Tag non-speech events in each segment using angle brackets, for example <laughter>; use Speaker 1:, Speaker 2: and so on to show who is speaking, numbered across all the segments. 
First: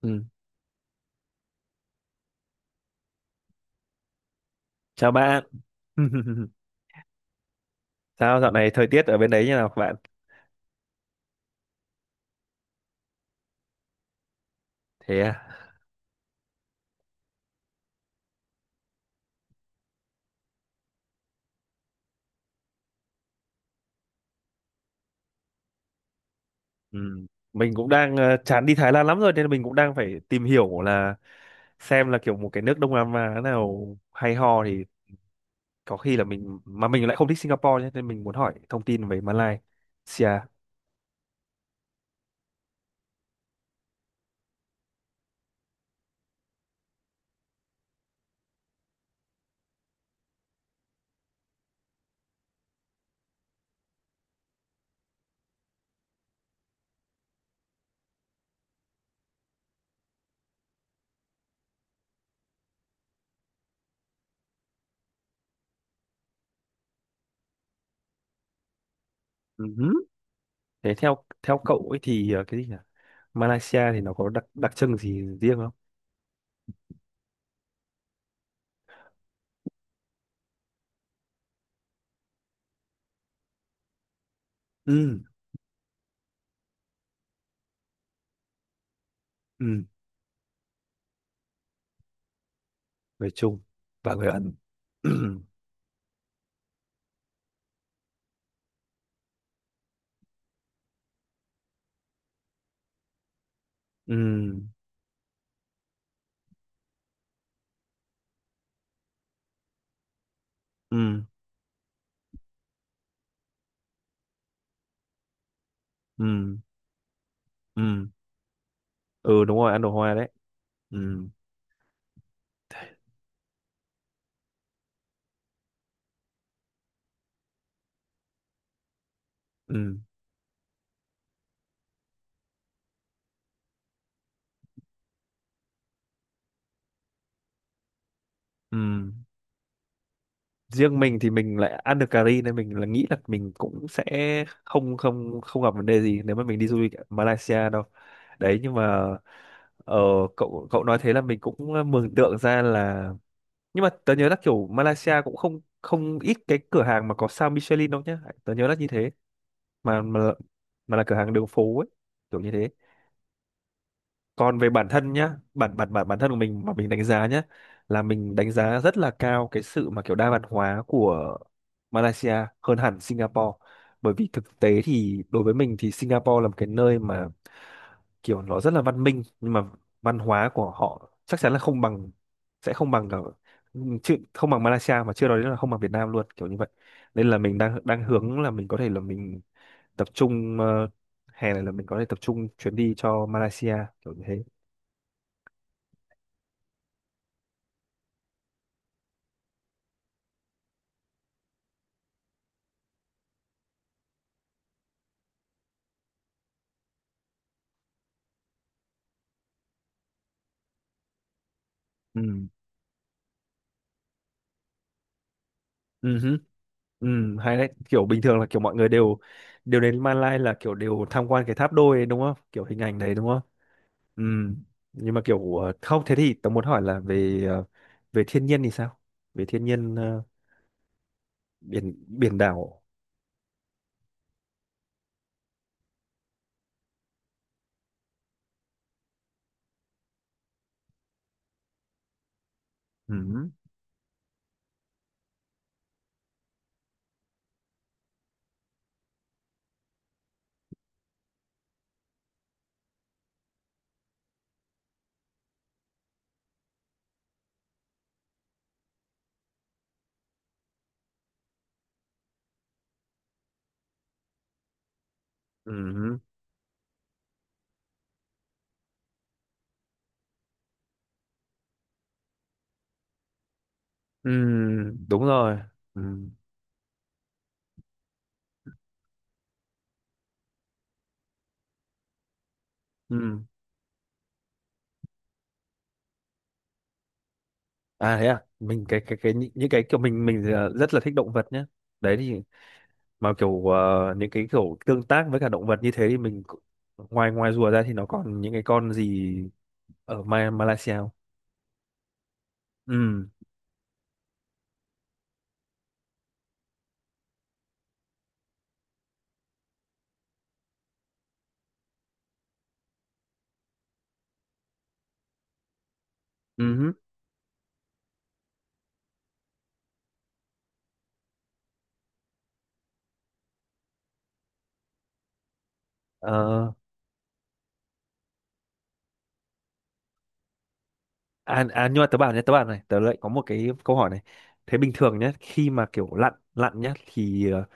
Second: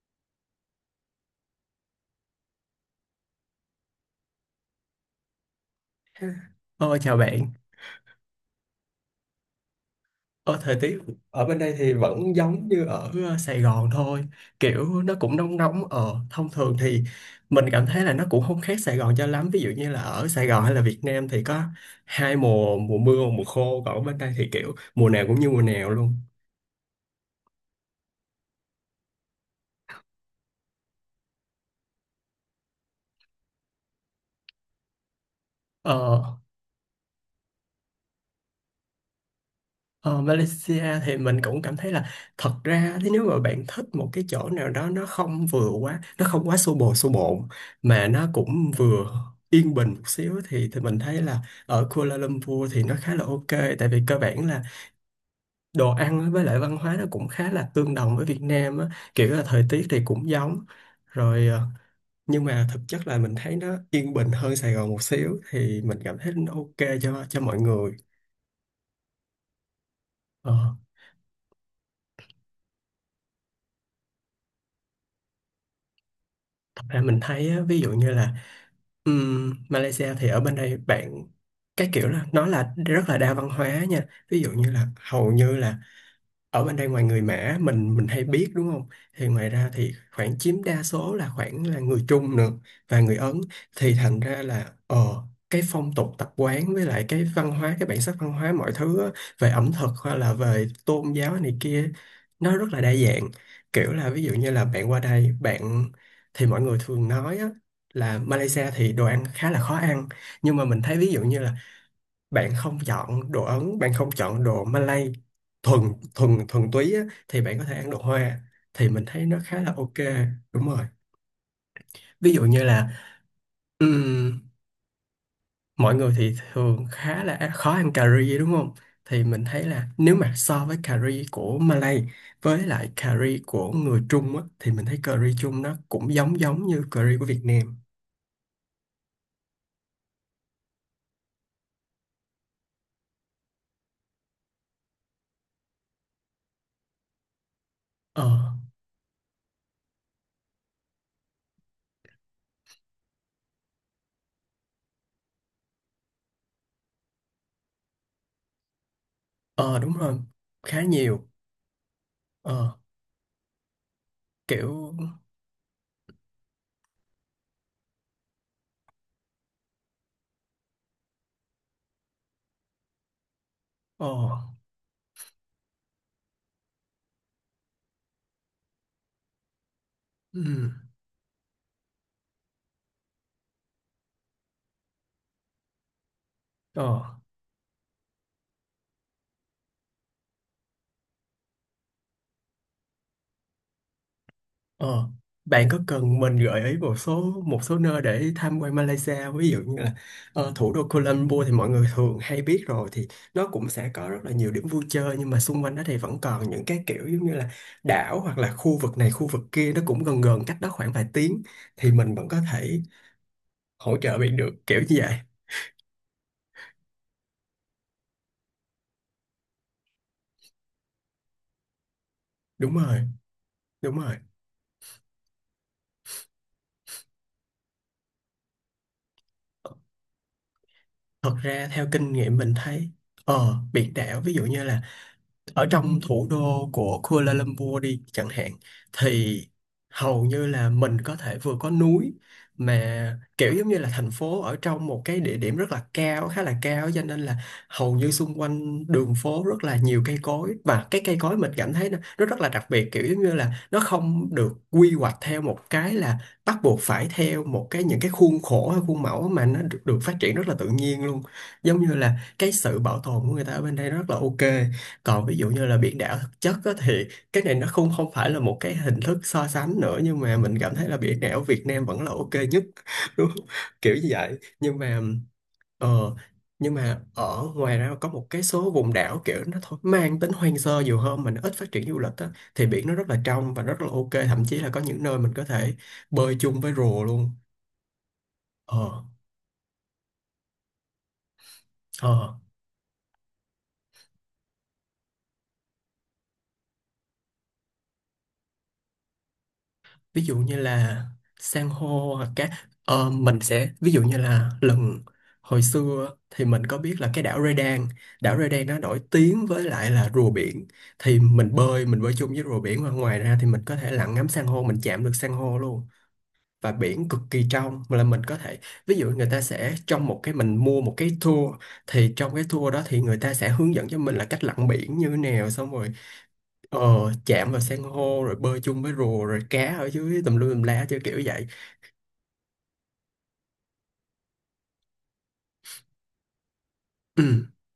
Speaker 1: Ừ. Chào bạn. <laughs>
Speaker 2: Ờ, chào bạn.
Speaker 1: Sao dạo này thời tiết ở bên đấy như nào các bạn?
Speaker 2: Ờ, thời tiết ở bên đây thì vẫn giống như ở Sài Gòn thôi. Kiểu nó
Speaker 1: Thế
Speaker 2: cũng
Speaker 1: à?
Speaker 2: nóng nóng. Ờ, thông thường thì mình cảm thấy là nó cũng không khác Sài Gòn cho lắm. Ví dụ như là ở Sài Gòn hay là Việt Nam thì có hai mùa, mùa mưa và mùa khô. Còn ở bên đây thì kiểu mùa nào cũng như mùa nào luôn.
Speaker 1: Ừ. Mình cũng đang chán đi Thái Lan lắm rồi, nên mình cũng đang phải tìm hiểu là xem là kiểu một cái nước Đông Nam Á nào hay ho thì có khi
Speaker 2: Ờ,
Speaker 1: là mình mà mình lại không thích Singapore nhé, nên mình muốn hỏi thông tin về
Speaker 2: Ờ,
Speaker 1: Malaysia.
Speaker 2: Malaysia thì mình cũng cảm thấy là thật ra thì nếu mà bạn thích một cái chỗ nào đó, nó không vừa quá, nó không quá xô bồ xô bộn mà nó cũng vừa yên bình một xíu thì mình thấy là ở Kuala Lumpur thì nó khá là ok, tại vì cơ bản là đồ ăn á, với lại văn hóa nó cũng khá là tương đồng với Việt Nam á, kiểu là thời tiết thì cũng giống rồi. Ờ, nhưng mà thực chất là mình thấy nó yên bình hơn Sài Gòn một xíu thì mình cảm thấy nó ok cho mọi người.
Speaker 1: Ừ.
Speaker 2: Ờ,
Speaker 1: Thế theo theo cậu ấy thì cái gì nhỉ? Malaysia thì nó có đặc đặc trưng gì riêng không?
Speaker 2: thật ra mình thấy á, ví dụ như là Malaysia thì ở bên đây bạn, cái kiểu là nó là rất là đa văn hóa nha, ví dụ như là
Speaker 1: Ừ.
Speaker 2: hầu như là ở bên đây ngoài người Mã mình hay biết đúng không, thì ngoài ra
Speaker 1: Ừ.
Speaker 2: thì khoảng chiếm đa số là khoảng là người Trung nữa và người
Speaker 1: Người
Speaker 2: Ấn.
Speaker 1: Trung
Speaker 2: Thì
Speaker 1: và
Speaker 2: thành
Speaker 1: người
Speaker 2: ra
Speaker 1: Ấn.
Speaker 2: là
Speaker 1: <clears throat>
Speaker 2: cái phong tục tập quán với lại cái văn hóa, cái bản sắc văn hóa mọi thứ á, về ẩm thực hay là về tôn giáo này kia, nó rất là đa dạng. Kiểu là
Speaker 1: Ừ.
Speaker 2: ví dụ như là bạn qua đây bạn, thì mọi người thường nói á, là Malaysia thì đồ ăn khá là khó ăn, nhưng mà mình thấy ví dụ
Speaker 1: Ừ.
Speaker 2: như là bạn không chọn đồ Ấn, bạn không chọn đồ Malay thuần thuần
Speaker 1: Ừ.
Speaker 2: thuần túy á, thì bạn có thể ăn đồ
Speaker 1: Ừ.
Speaker 2: Hoa thì mình thấy nó
Speaker 1: Ừ, đúng
Speaker 2: khá
Speaker 1: rồi,
Speaker 2: là
Speaker 1: ăn đồ
Speaker 2: ok.
Speaker 1: hoa đấy.
Speaker 2: Đúng rồi.
Speaker 1: Ừ.
Speaker 2: Ví dụ như là ừm, mọi người thì thường khá là khó ăn cà ri đúng không, thì mình thấy là
Speaker 1: Ừ.
Speaker 2: nếu mà so với cà ri của Malay với lại cà ri của người Trung á, thì mình thấy cà ri Trung nó cũng giống giống như cà ri của Việt Nam.
Speaker 1: Ừ. Riêng mình thì mình lại ăn được cà ri nên mình là nghĩ là mình cũng sẽ không không không gặp vấn đề gì nếu mà mình đi du lịch ở Malaysia đâu.
Speaker 2: ờ
Speaker 1: Đấy, nhưng mà ờ, cậu cậu nói thế là mình cũng mường tượng ra là, nhưng mà tớ nhớ là kiểu Malaysia cũng không không ít cái cửa hàng mà có sao Michelin đâu nhá. Tớ nhớ là như thế,
Speaker 2: ờ Đúng
Speaker 1: mà
Speaker 2: rồi.
Speaker 1: mà
Speaker 2: Khá
Speaker 1: mà là cửa
Speaker 2: nhiều.
Speaker 1: hàng đường phố ấy, kiểu như
Speaker 2: ờ
Speaker 1: thế. Còn về bản
Speaker 2: Kiểu.
Speaker 1: thân nhá, bản bản bản bản thân của mình mà mình đánh giá nhá, là mình đánh giá rất là cao cái sự mà kiểu đa văn hóa của Malaysia, hơn hẳn Singapore.
Speaker 2: ờ
Speaker 1: Bởi vì thực tế thì đối với mình thì Singapore là một cái nơi mà kiểu nó rất là văn minh, nhưng mà văn hóa của
Speaker 2: ừm,
Speaker 1: họ chắc chắn là không bằng sẽ không bằng cả, chứ không bằng Malaysia, mà chưa nói đến là không bằng Việt Nam luôn, kiểu như vậy.
Speaker 2: ờ
Speaker 1: Nên là mình đang đang hướng là mình có thể là mình tập trung, hè này là mình có thể tập trung chuyến đi cho Malaysia, kiểu như thế.
Speaker 2: Ờ, bạn có cần mình gợi ý một số nơi để tham quan Malaysia không? Ví dụ như là thủ đô Kuala Lumpur thì mọi người thường hay biết rồi, thì nó cũng sẽ có rất là nhiều điểm vui chơi, nhưng mà xung quanh đó thì vẫn còn những cái kiểu giống như là đảo hoặc là khu vực này khu vực kia, nó cũng gần gần cách đó khoảng vài tiếng, thì mình
Speaker 1: Ừ.
Speaker 2: vẫn có thể hỗ trợ bạn được kiểu như vậy.
Speaker 1: Ừ hứ. Ừ, hay đấy, kiểu bình thường là kiểu mọi người đều đều đến Malai là kiểu đều tham quan cái tháp đôi ấy, đúng không, kiểu
Speaker 2: Đúng
Speaker 1: hình ảnh
Speaker 2: rồi,
Speaker 1: đấy đúng không?
Speaker 2: đúng rồi.
Speaker 1: Ừ. Nhưng mà kiểu không, thế thì tớ muốn hỏi là về ờ, về thiên nhiên thì sao về thiên nhiên,
Speaker 2: Thật ra theo
Speaker 1: biển
Speaker 2: kinh nghiệm
Speaker 1: biển
Speaker 2: mình
Speaker 1: đảo.
Speaker 2: thấy biển đảo, ví dụ như là ở trong thủ đô của Kuala Lumpur đi chẳng hạn, thì hầu như là mình có thể vừa có núi,
Speaker 1: Ừ
Speaker 2: mà
Speaker 1: hứ.
Speaker 2: kiểu giống như là thành phố ở trong một cái địa điểm rất là cao, khá là cao, cho nên là hầu như xung quanh đường phố rất là nhiều cây cối. Và cái cây cối mình cảm thấy nó rất là đặc biệt, kiểu giống như là nó không được quy hoạch theo một cái là bắt buộc phải theo một cái những cái khuôn khổ hay khuôn mẫu, mà nó được phát triển rất là tự nhiên luôn. Giống như là cái sự bảo tồn của người ta ở bên đây rất là ok. Còn ví dụ như là biển đảo
Speaker 1: Ừ.
Speaker 2: thực chất á, thì cái này nó không không phải là một cái hình thức so sánh nữa, nhưng mà mình cảm thấy là biển đảo Việt Nam vẫn là ok nhất <laughs> đúng không? Kiểu như
Speaker 1: Ừ,
Speaker 2: vậy. nhưng mà
Speaker 1: đúng rồi. Ừ.
Speaker 2: ờ, nhưng mà ở ngoài ra có một cái số vùng đảo kiểu nó thôi mang tính hoang sơ nhiều hơn mà nó ít phát triển du lịch á, thì biển nó rất là
Speaker 1: Ừ.
Speaker 2: trong và rất là ok, thậm chí là có những nơi mình có thể bơi chung với rùa luôn.
Speaker 1: À thế à, mình cái
Speaker 2: ờ
Speaker 1: cái cái những cái kiểu mình rất là thích động vật nhé. Đấy
Speaker 2: ờ
Speaker 1: thì, mà kiểu những cái kiểu tương tác với cả động vật như thế thì mình cũng-. Ngoài ngoài rùa ra thì nó còn những cái con gì
Speaker 2: Ví
Speaker 1: ở
Speaker 2: dụ như
Speaker 1: Malaysia
Speaker 2: là
Speaker 1: không?
Speaker 2: san hô hoặc cái ờ,
Speaker 1: Ừ.
Speaker 2: mình sẽ, ví dụ như là hồi xưa thì mình có biết là cái Đảo Redan nó nổi tiếng với lại là rùa biển, thì mình bơi chung với rùa biển, và ngoài ra thì mình có thể lặn ngắm san hô, mình chạm được san hô luôn. Và
Speaker 1: Ừ.
Speaker 2: biển cực kỳ trong mà là mình có thể, ví dụ người ta sẽ, trong một cái, mình mua một cái tour, thì trong cái tour đó thì người ta sẽ hướng dẫn cho mình là cách lặn biển như thế nào, xong rồi
Speaker 1: Ờ,
Speaker 2: chạm vào san hô rồi bơi chung với rùa rồi cá ở dưới tùm lum tùm lá chơi kiểu vậy.
Speaker 1: nhưng mà tớ bảo nhé, tớ bảo này, tớ lại có một cái câu hỏi này. Thế bình thường nhé, khi mà kiểu lặn lặn nhé,
Speaker 2: Ừ.
Speaker 1: thì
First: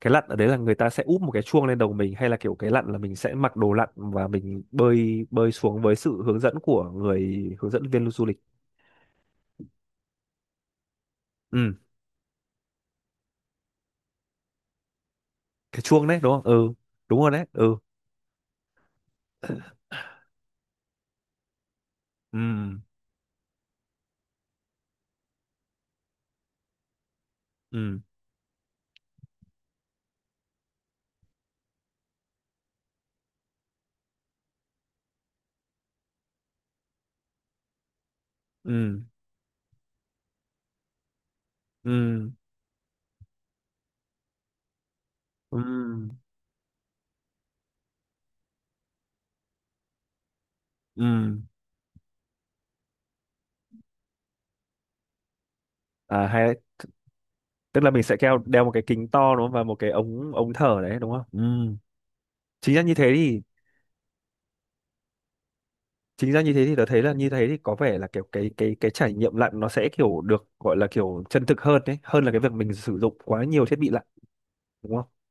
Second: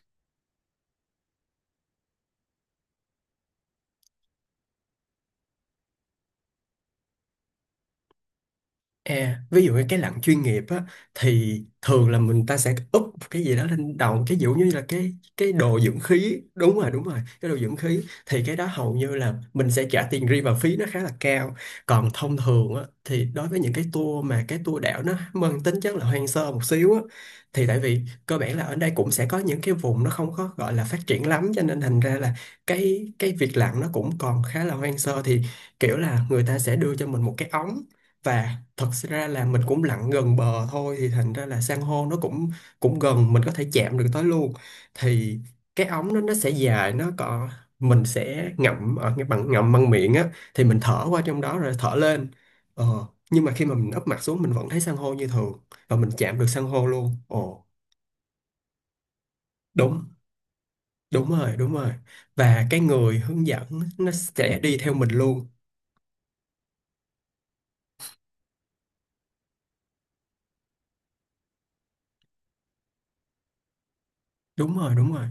Speaker 1: cái lặn ở đấy là người ta sẽ úp một cái chuông lên đầu mình, hay là kiểu cái lặn là mình sẽ mặc đồ lặn và mình bơi bơi xuống với sự hướng dẫn của người hướng dẫn viên du lịch.
Speaker 2: À, ví dụ như cái lặn chuyên nghiệp á, thì
Speaker 1: Ừ,
Speaker 2: thường là mình ta sẽ úp một cái gì đó lên đầu cái, ví dụ như là cái đồ
Speaker 1: cái
Speaker 2: dưỡng
Speaker 1: chuông đấy đúng
Speaker 2: khí,
Speaker 1: không? Ừ,
Speaker 2: đúng rồi, đúng rồi,
Speaker 1: đúng rồi đấy.
Speaker 2: cái đồ dưỡng
Speaker 1: Ừ.
Speaker 2: khí. Thì cái đó hầu như là mình sẽ trả tiền riêng và phí nó khá là cao. Còn thông
Speaker 1: Ừ.
Speaker 2: thường á, thì đối với những cái tour mà cái tour đảo nó mang tính chất là hoang sơ một xíu á, thì tại vì
Speaker 1: Ừ.
Speaker 2: cơ bản là ở đây cũng sẽ có những cái vùng nó không có gọi là phát triển lắm, cho nên thành ra là cái việc lặn nó cũng còn khá là hoang sơ. Thì kiểu là người ta sẽ đưa cho mình một cái ống, và thật
Speaker 1: Ừ.
Speaker 2: ra là mình cũng lặn gần bờ thôi, thì thành ra là san hô nó
Speaker 1: Ừ.
Speaker 2: cũng cũng gần, mình có thể chạm được tới luôn. Thì
Speaker 1: Ừ.
Speaker 2: cái ống nó sẽ dài, nó có, mình sẽ ngậm ở cái bằng, ngậm bằng miệng á, thì mình
Speaker 1: Ừ.
Speaker 2: thở qua trong đó rồi thở lên. ờ, nhưng mà khi mà mình úp mặt xuống mình vẫn thấy san hô như thường, và mình chạm được
Speaker 1: Hay đấy.
Speaker 2: san hô luôn. Ồ
Speaker 1: Tức là mình sẽ đeo đeo một cái kính to đúng không, và một cái
Speaker 2: đúng.
Speaker 1: ống ống thở đấy đúng không?
Speaker 2: đúng rồi đúng
Speaker 1: Ừ.
Speaker 2: rồi và
Speaker 1: chính
Speaker 2: cái
Speaker 1: ra như thế
Speaker 2: người
Speaker 1: thì
Speaker 2: hướng dẫn nó sẽ đi theo mình luôn.
Speaker 1: chính ra như thế thì tớ thấy là như thế thì có vẻ là kiểu cái trải nghiệm lặn nó sẽ kiểu được gọi là kiểu chân thực hơn đấy, hơn là cái việc mình sử dụng quá nhiều thiết bị lặn
Speaker 2: Đúng rồi,
Speaker 1: đúng không?
Speaker 2: đúng rồi.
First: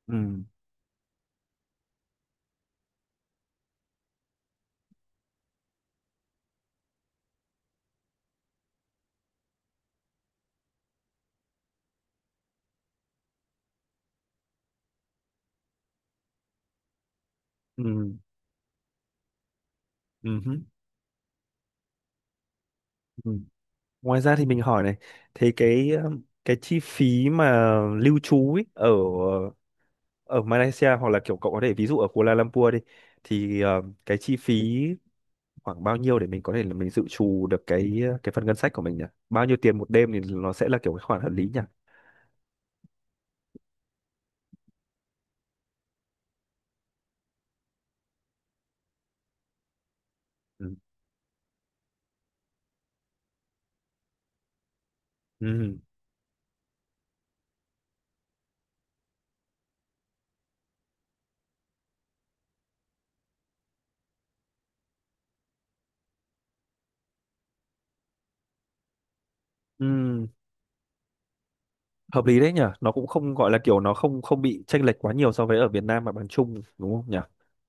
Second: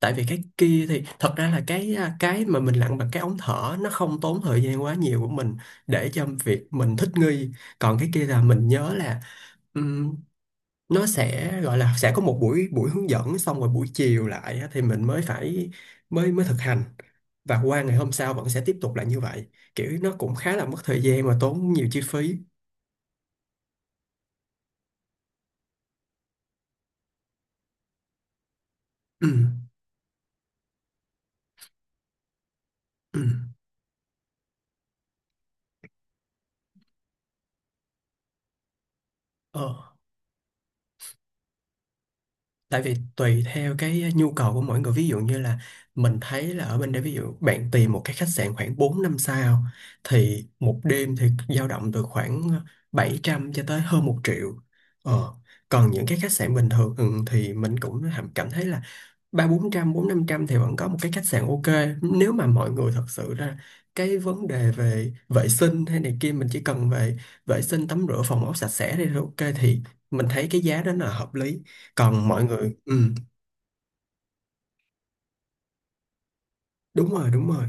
Speaker 2: Tại
Speaker 1: Ừ.
Speaker 2: vì cái kia thì thật ra là cái mà mình lặn bằng cái ống thở nó không tốn thời gian quá nhiều của mình, để cho việc mình thích nghi. Còn cái kia là mình nhớ là ừm, nó sẽ gọi là sẽ có một buổi buổi hướng dẫn, xong rồi buổi chiều lại á, thì mình mới phải mới mới thực hành, và qua ngày
Speaker 1: Ừ.
Speaker 2: hôm sau vẫn sẽ tiếp tục lại như vậy. Kiểu nó cũng
Speaker 1: Ừ hứ.
Speaker 2: khá là mất thời gian và tốn nhiều chi phí.
Speaker 1: Ừ. Ngoài ra thì mình hỏi này. Thế cái chi phí mà lưu trú ấy ở
Speaker 2: Ừ.
Speaker 1: ở Malaysia, hoặc là kiểu cậu có thể ví dụ ở Kuala Lumpur đi,
Speaker 2: Ừ.
Speaker 1: thì cái chi phí khoảng bao nhiêu để mình có thể là mình dự trù được cái phần ngân sách của mình nhỉ? Bao nhiêu tiền một
Speaker 2: Ờ.
Speaker 1: đêm thì nó sẽ là kiểu cái khoản hợp lý nhỉ?
Speaker 2: tại vì tùy theo cái nhu cầu của mỗi người, ví dụ như là mình thấy là ở bên đây, ví dụ bạn tìm một cái khách sạn khoảng 4 năm sao thì
Speaker 1: Ừ.
Speaker 2: một đêm thì dao động từ khoảng 700 cho tới hơn 1 triệu. ờ.
Speaker 1: Ừ.
Speaker 2: Còn những cái khách sạn bình thường, thì mình cũng cảm thấy là ba bốn trăm, bốn năm trăm thì vẫn có một cái khách sạn ok. Nếu mà mọi người thật sự ra cái vấn đề về vệ sinh hay này kia, mình chỉ cần về vệ sinh tắm rửa phòng ốc sạch sẽ thì là ok, thì mình
Speaker 1: Ừ.
Speaker 2: thấy cái giá đó là hợp lý.
Speaker 1: Hợp
Speaker 2: Còn
Speaker 1: lý
Speaker 2: mọi
Speaker 1: đấy nhỉ,
Speaker 2: người,
Speaker 1: nó cũng không gọi là kiểu nó không không bị chênh lệch quá nhiều so với ở Việt Nam mà bằng chung đúng không
Speaker 2: đúng
Speaker 1: nhỉ?
Speaker 2: rồi, đúng rồi,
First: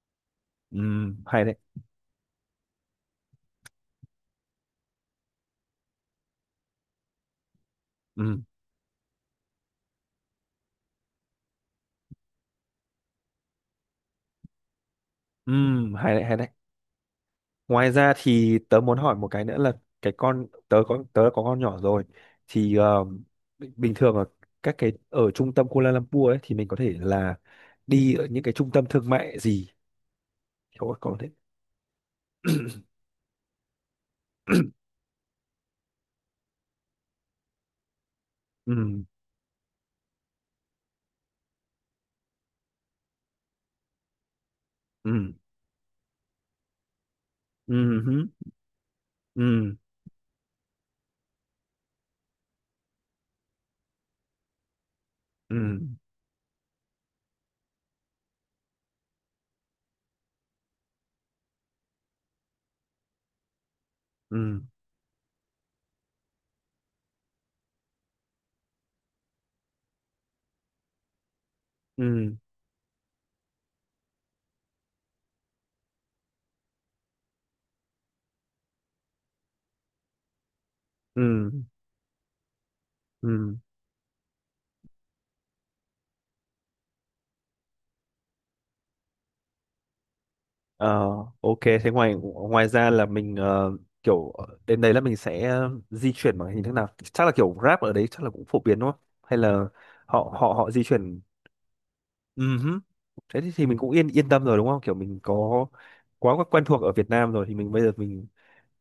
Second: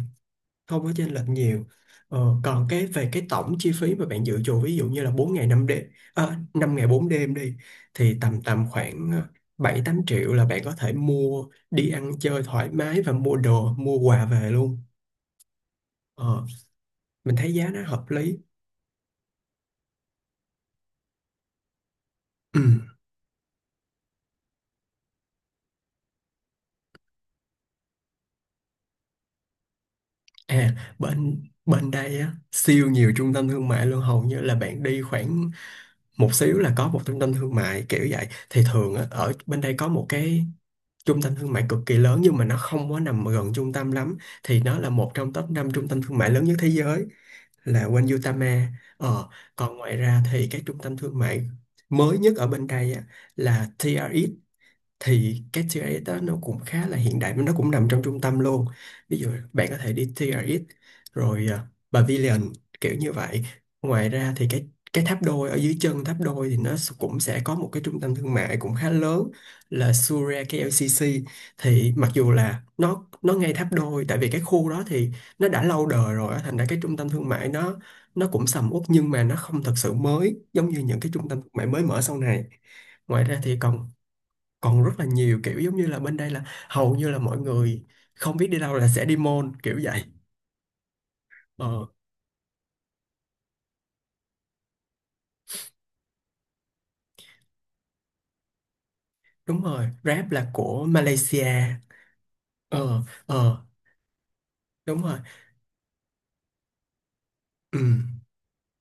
Speaker 1: Ừ.
Speaker 2: không có chênh lệch
Speaker 1: Hay đấy.
Speaker 2: nhiều. Còn cái về cái tổng chi phí mà bạn dự trù, ví dụ như là 4 ngày 5 đêm, à, 5 ngày 4 đêm đi, thì tầm
Speaker 1: Ừ.
Speaker 2: tầm khoảng 7-8 triệu là bạn có thể mua, đi ăn chơi thoải mái và mua đồ mua quà về luôn.
Speaker 1: Ừ. Hay đấy, hay
Speaker 2: Ờ,
Speaker 1: đấy.
Speaker 2: mình thấy giá nó
Speaker 1: Ngoài
Speaker 2: hợp
Speaker 1: ra
Speaker 2: lý.
Speaker 1: thì tớ muốn hỏi một cái nữa là, cái con tớ có con nhỏ rồi
Speaker 2: Ừ.
Speaker 1: thì bình thường ở các cái ở trung tâm Kuala Lumpur ấy thì mình có thể là đi ở những cái trung tâm thương mại gì,
Speaker 2: À,
Speaker 1: kiểu có thể...
Speaker 2: bên bên đây á, siêu nhiều trung tâm thương mại luôn. Hầu như là
Speaker 1: <clears throat>
Speaker 2: bạn đi khoảng một xíu là có một trung tâm thương mại kiểu vậy. Thì thường
Speaker 1: Ừ.
Speaker 2: á, ở bên đây có một cái trung tâm thương mại cực kỳ lớn nhưng mà nó không có nằm gần trung tâm lắm, thì nó là một
Speaker 1: Ừ.
Speaker 2: trong top 5 trung tâm thương mại lớn nhất thế giới, là
Speaker 1: Ừ hứ.
Speaker 2: Wanyutama. Ờ, còn
Speaker 1: Ừ.
Speaker 2: ngoài ra thì cái trung tâm thương mại mới nhất ở bên đây á, là TRX. Thì cái
Speaker 1: Ừ.
Speaker 2: TRX đó nó cũng khá là hiện đại, nó cũng nằm trong trung tâm luôn. Ví dụ bạn có thể đi TRX rồi à, Pavilion, kiểu như vậy. Ngoài ra thì
Speaker 1: Ừ.
Speaker 2: cái tháp đôi, ở dưới chân tháp đôi thì nó cũng sẽ có một cái trung tâm thương mại cũng khá lớn, là Suria KLCC. Thì mặc dù
Speaker 1: Ừ.
Speaker 2: là nó ngay tháp đôi, tại vì cái khu đó thì nó đã lâu đời rồi á, thành ra cái trung tâm thương mại nó cũng sầm uất, nhưng mà nó không thật sự mới giống như những cái trung tâm
Speaker 1: Ừ.
Speaker 2: thương mại mới mở sau này. Ngoài ra thì
Speaker 1: Ừ.
Speaker 2: còn còn rất là nhiều, kiểu giống như là bên đây là hầu như là mọi người không biết đi đâu là sẽ đi mall, kiểu vậy.
Speaker 1: Ờ, ok,
Speaker 2: Ờ,
Speaker 1: thế ngoài ngoài ra là mình kiểu đến đấy là mình sẽ di chuyển bằng hình thức nào? Chắc là kiểu Grab ở đấy chắc là cũng phổ biến đúng không, hay
Speaker 2: đúng
Speaker 1: là
Speaker 2: rồi, Grab
Speaker 1: họ
Speaker 2: là
Speaker 1: họ họ
Speaker 2: của
Speaker 1: di chuyển.
Speaker 2: Malaysia.
Speaker 1: Ừ hứ.
Speaker 2: Ờ
Speaker 1: Thế thì
Speaker 2: ờ,
Speaker 1: thì mình cũng yên yên tâm rồi đúng không, kiểu
Speaker 2: đúng rồi.
Speaker 1: mình có quá quá quen thuộc ở Việt Nam rồi thì mình,
Speaker 2: Ừ,
Speaker 1: bây giờ mình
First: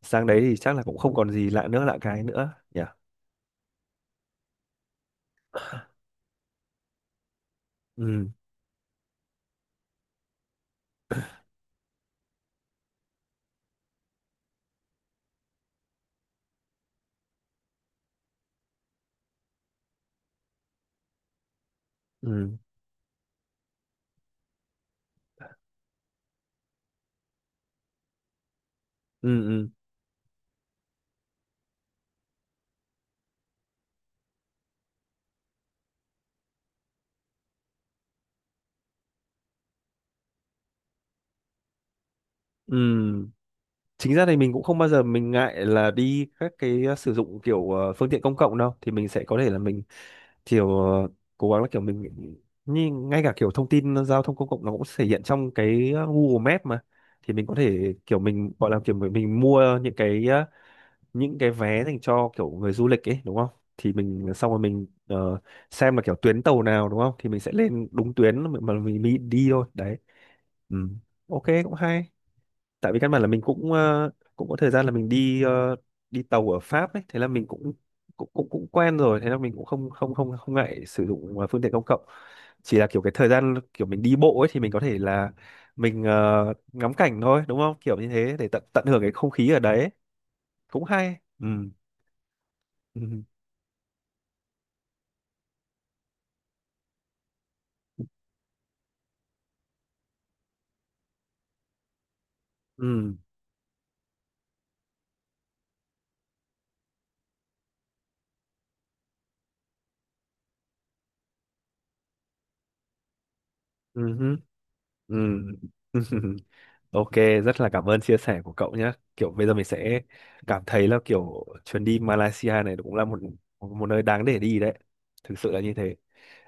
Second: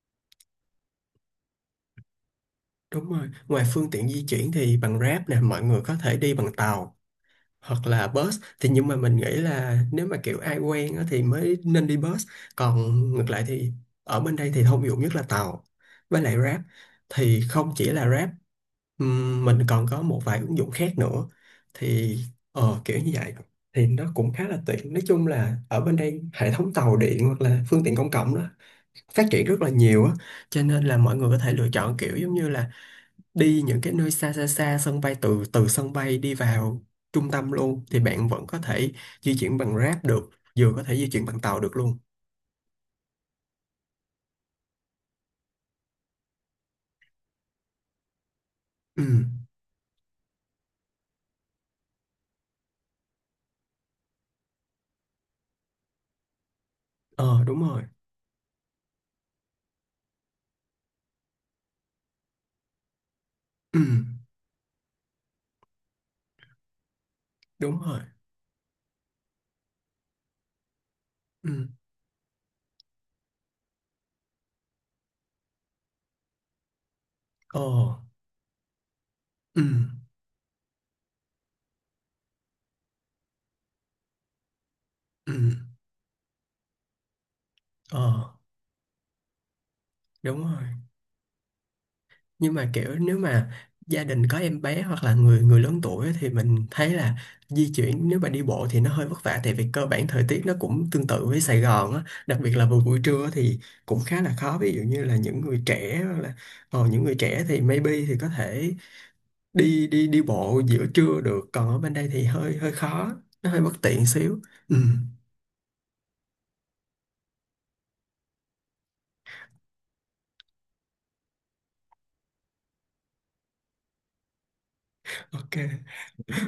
Speaker 1: sang đấy thì chắc là cũng không còn gì lạ cái nữa nhỉ.
Speaker 2: đúng rồi, ngoài phương tiện di chuyển thì bằng Grab nè, mọi người có thể đi bằng tàu hoặc là
Speaker 1: Ừ.
Speaker 2: bus. Thì nhưng mà mình nghĩ là nếu mà kiểu ai quen á, thì mới nên đi bus, còn ngược lại thì ở bên đây thì thông dụng nhất là tàu với lại Grab. Thì không chỉ là Grab, mình còn có một vài ứng dụng khác nữa thì
Speaker 1: Ừ.
Speaker 2: kiểu như vậy. Thì nó cũng khá là tiện, nói chung là ở bên đây hệ thống tàu điện hoặc là phương tiện công cộng đó phát
Speaker 1: Ừ.
Speaker 2: triển rất là
Speaker 1: Ừ.
Speaker 2: nhiều á. Cho nên là mọi người có thể lựa chọn kiểu giống như là đi những cái nơi xa xa, xa sân bay, từ từ sân bay đi vào trung tâm luôn thì bạn vẫn có thể di chuyển bằng Grab được, vừa có thể di chuyển bằng tàu được luôn.
Speaker 1: Ừ. Chính ra thì mình cũng không bao giờ mình ngại là đi các cái ờ, sử dụng kiểu phương tiện công cộng đâu, thì
Speaker 2: Ừ,
Speaker 1: mình sẽ có thể là mình kiểu cố gắng là kiểu mình, như ngay cả kiểu thông tin giao thông công cộng nó cũng thể hiện trong cái Google Maps mà, thì
Speaker 2: ờ
Speaker 1: mình có
Speaker 2: đúng rồi.
Speaker 1: thể kiểu mình gọi là kiểu mình mua những cái vé dành cho kiểu người du lịch ấy đúng không?
Speaker 2: Ừ,
Speaker 1: Thì mình xong rồi mình xem là kiểu tuyến tàu nào đúng không, thì mình sẽ
Speaker 2: đúng
Speaker 1: lên
Speaker 2: rồi.
Speaker 1: đúng tuyến mà mình đi thôi đấy. Ừ. Ok,
Speaker 2: Ừ,
Speaker 1: cũng hay. Tại vì căn bản là mình cũng cũng có thời gian là mình đi đi tàu ở Pháp ấy, thế là mình
Speaker 2: ờ,
Speaker 1: cũng cũng cũng cũng quen rồi, thế là mình
Speaker 2: ừ,
Speaker 1: cũng không không không không ngại sử dụng phương tiện công cộng. Chỉ là kiểu cái thời gian kiểu mình đi bộ ấy thì mình có thể là
Speaker 2: ừ,
Speaker 1: mình ngắm cảnh thôi đúng không, kiểu
Speaker 2: ờ
Speaker 1: như thế, để tận tận hưởng cái không khí ở đấy.
Speaker 2: đúng rồi.
Speaker 1: Cũng hay. Ừ.
Speaker 2: Nhưng mà kiểu
Speaker 1: Ừ.
Speaker 2: nếu mà gia đình có em bé hoặc là người người lớn tuổi á, thì mình thấy là di chuyển nếu mà đi bộ thì nó hơi vất vả, tại vì cơ bản thời tiết nó cũng tương tự với Sài Gòn á, đặc biệt là vào buổi
Speaker 1: Ừ.
Speaker 2: trưa thì cũng khá là khó. Ví dụ như là những người trẻ hoặc là những người trẻ thì maybe thì có thể đi đi đi bộ giữa trưa được, còn ở bên đây thì hơi hơi khó, nó hơi bất tiện
Speaker 1: Ừ.
Speaker 2: xíu. Ừ,
Speaker 1: Ừ. Ừ. <laughs> Ok, rất là cảm ơn chia sẻ của cậu nhé. Kiểu bây giờ mình sẽ cảm thấy là kiểu chuyến đi Malaysia này cũng là một một nơi đáng để đi đấy. Thực sự
Speaker 2: ok.
Speaker 1: là như thế.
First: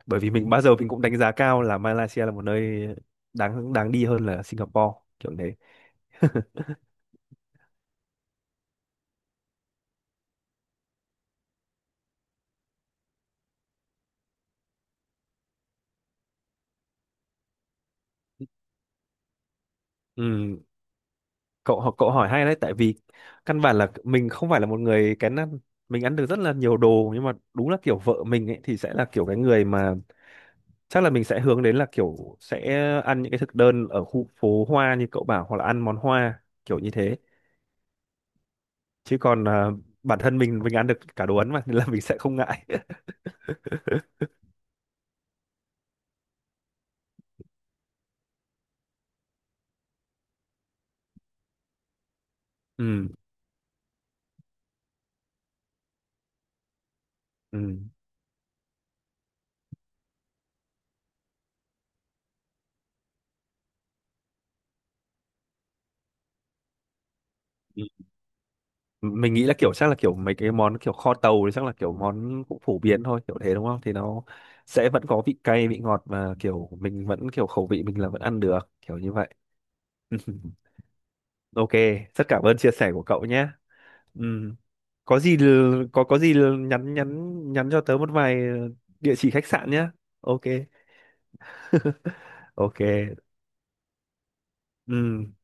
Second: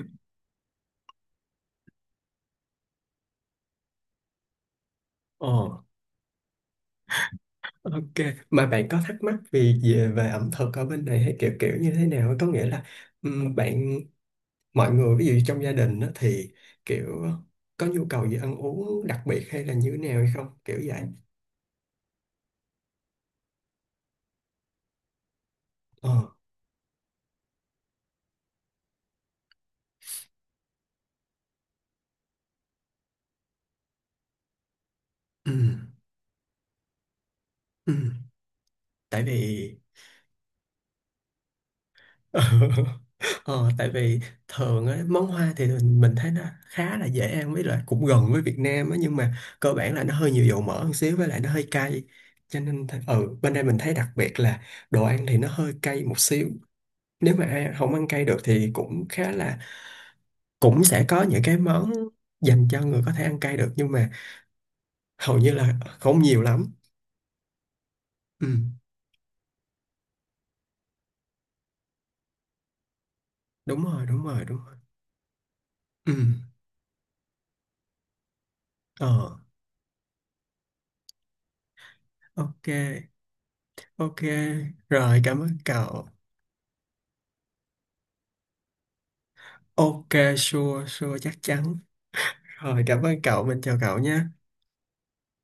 Speaker 1: Bởi vì mình bao giờ mình cũng đánh giá cao là Malaysia là một nơi đáng đáng đi hơn là Singapore, kiểu
Speaker 2: Ồ,
Speaker 1: thế.
Speaker 2: ok, mà bạn có thắc mắc vì về về ẩm thực ở bên này hay kiểu kiểu như thế nào? Có nghĩa là bạn mọi người ví dụ trong gia đình á, thì kiểu có nhu cầu gì ăn uống đặc biệt hay là như thế nào hay không?
Speaker 1: Ừ,
Speaker 2: Kiểu vậy.
Speaker 1: cậu hỏi hay đấy, tại vì căn bản là mình không phải là một người kén ăn. Mình
Speaker 2: Ờ.
Speaker 1: ăn được rất là nhiều đồ, nhưng mà đúng là kiểu vợ mình ấy thì sẽ là kiểu cái người mà chắc là mình sẽ hướng đến là kiểu sẽ ăn những cái thực đơn ở khu phố hoa như cậu bảo, hoặc là ăn
Speaker 2: Ừm,
Speaker 1: món hoa kiểu như thế.
Speaker 2: ừm.
Speaker 1: Chứ
Speaker 2: Tại
Speaker 1: còn
Speaker 2: vì
Speaker 1: bản thân mình ăn được cả đồ Ấn mà, nên là mình sẽ không ngại. <laughs>
Speaker 2: <laughs> ờ, tại vì thường á, món hoa thì mình thấy nó khá là dễ ăn với lại cũng gần với Việt Nam á, nhưng mà cơ bản là nó hơi nhiều dầu mỡ một xíu với lại nó hơi cay. Cho nên
Speaker 1: Ừ.
Speaker 2: ừ, bên đây mình thấy đặc biệt là đồ ăn thì nó hơi cay một xíu, nếu mà ai
Speaker 1: Ừ.
Speaker 2: không ăn cay được thì cũng khá là cũng sẽ có những cái món dành cho người có thể ăn cay được, nhưng mà hầu như là không nhiều lắm.
Speaker 1: Ừ.
Speaker 2: Ừ,
Speaker 1: Mình nghĩ là kiểu chắc là kiểu mấy cái món kiểu kho tàu thì chắc là kiểu món cũng phổ biến thôi kiểu thế đúng không,
Speaker 2: đúng
Speaker 1: thì
Speaker 2: rồi
Speaker 1: nó
Speaker 2: đúng rồi đúng rồi.
Speaker 1: sẽ vẫn có vị cay vị ngọt
Speaker 2: Ừ,
Speaker 1: mà kiểu mình vẫn kiểu khẩu vị mình là vẫn ăn được kiểu
Speaker 2: ờ,
Speaker 1: như vậy. <laughs> Ok, rất cảm ơn
Speaker 2: ok.
Speaker 1: chia sẻ của cậu nhé.
Speaker 2: Ok,
Speaker 1: Ừ.
Speaker 2: rồi cảm ơn cậu.
Speaker 1: Có gì l- nhắn nhắn nhắn cho tớ một vài địa chỉ khách sạn nhé.
Speaker 2: Ok,
Speaker 1: Ok.
Speaker 2: sure sure, chắc chắn.
Speaker 1: Ok.
Speaker 2: Rồi cảm ơn cậu, mình chào cậu nha.
Speaker 1: Ừ.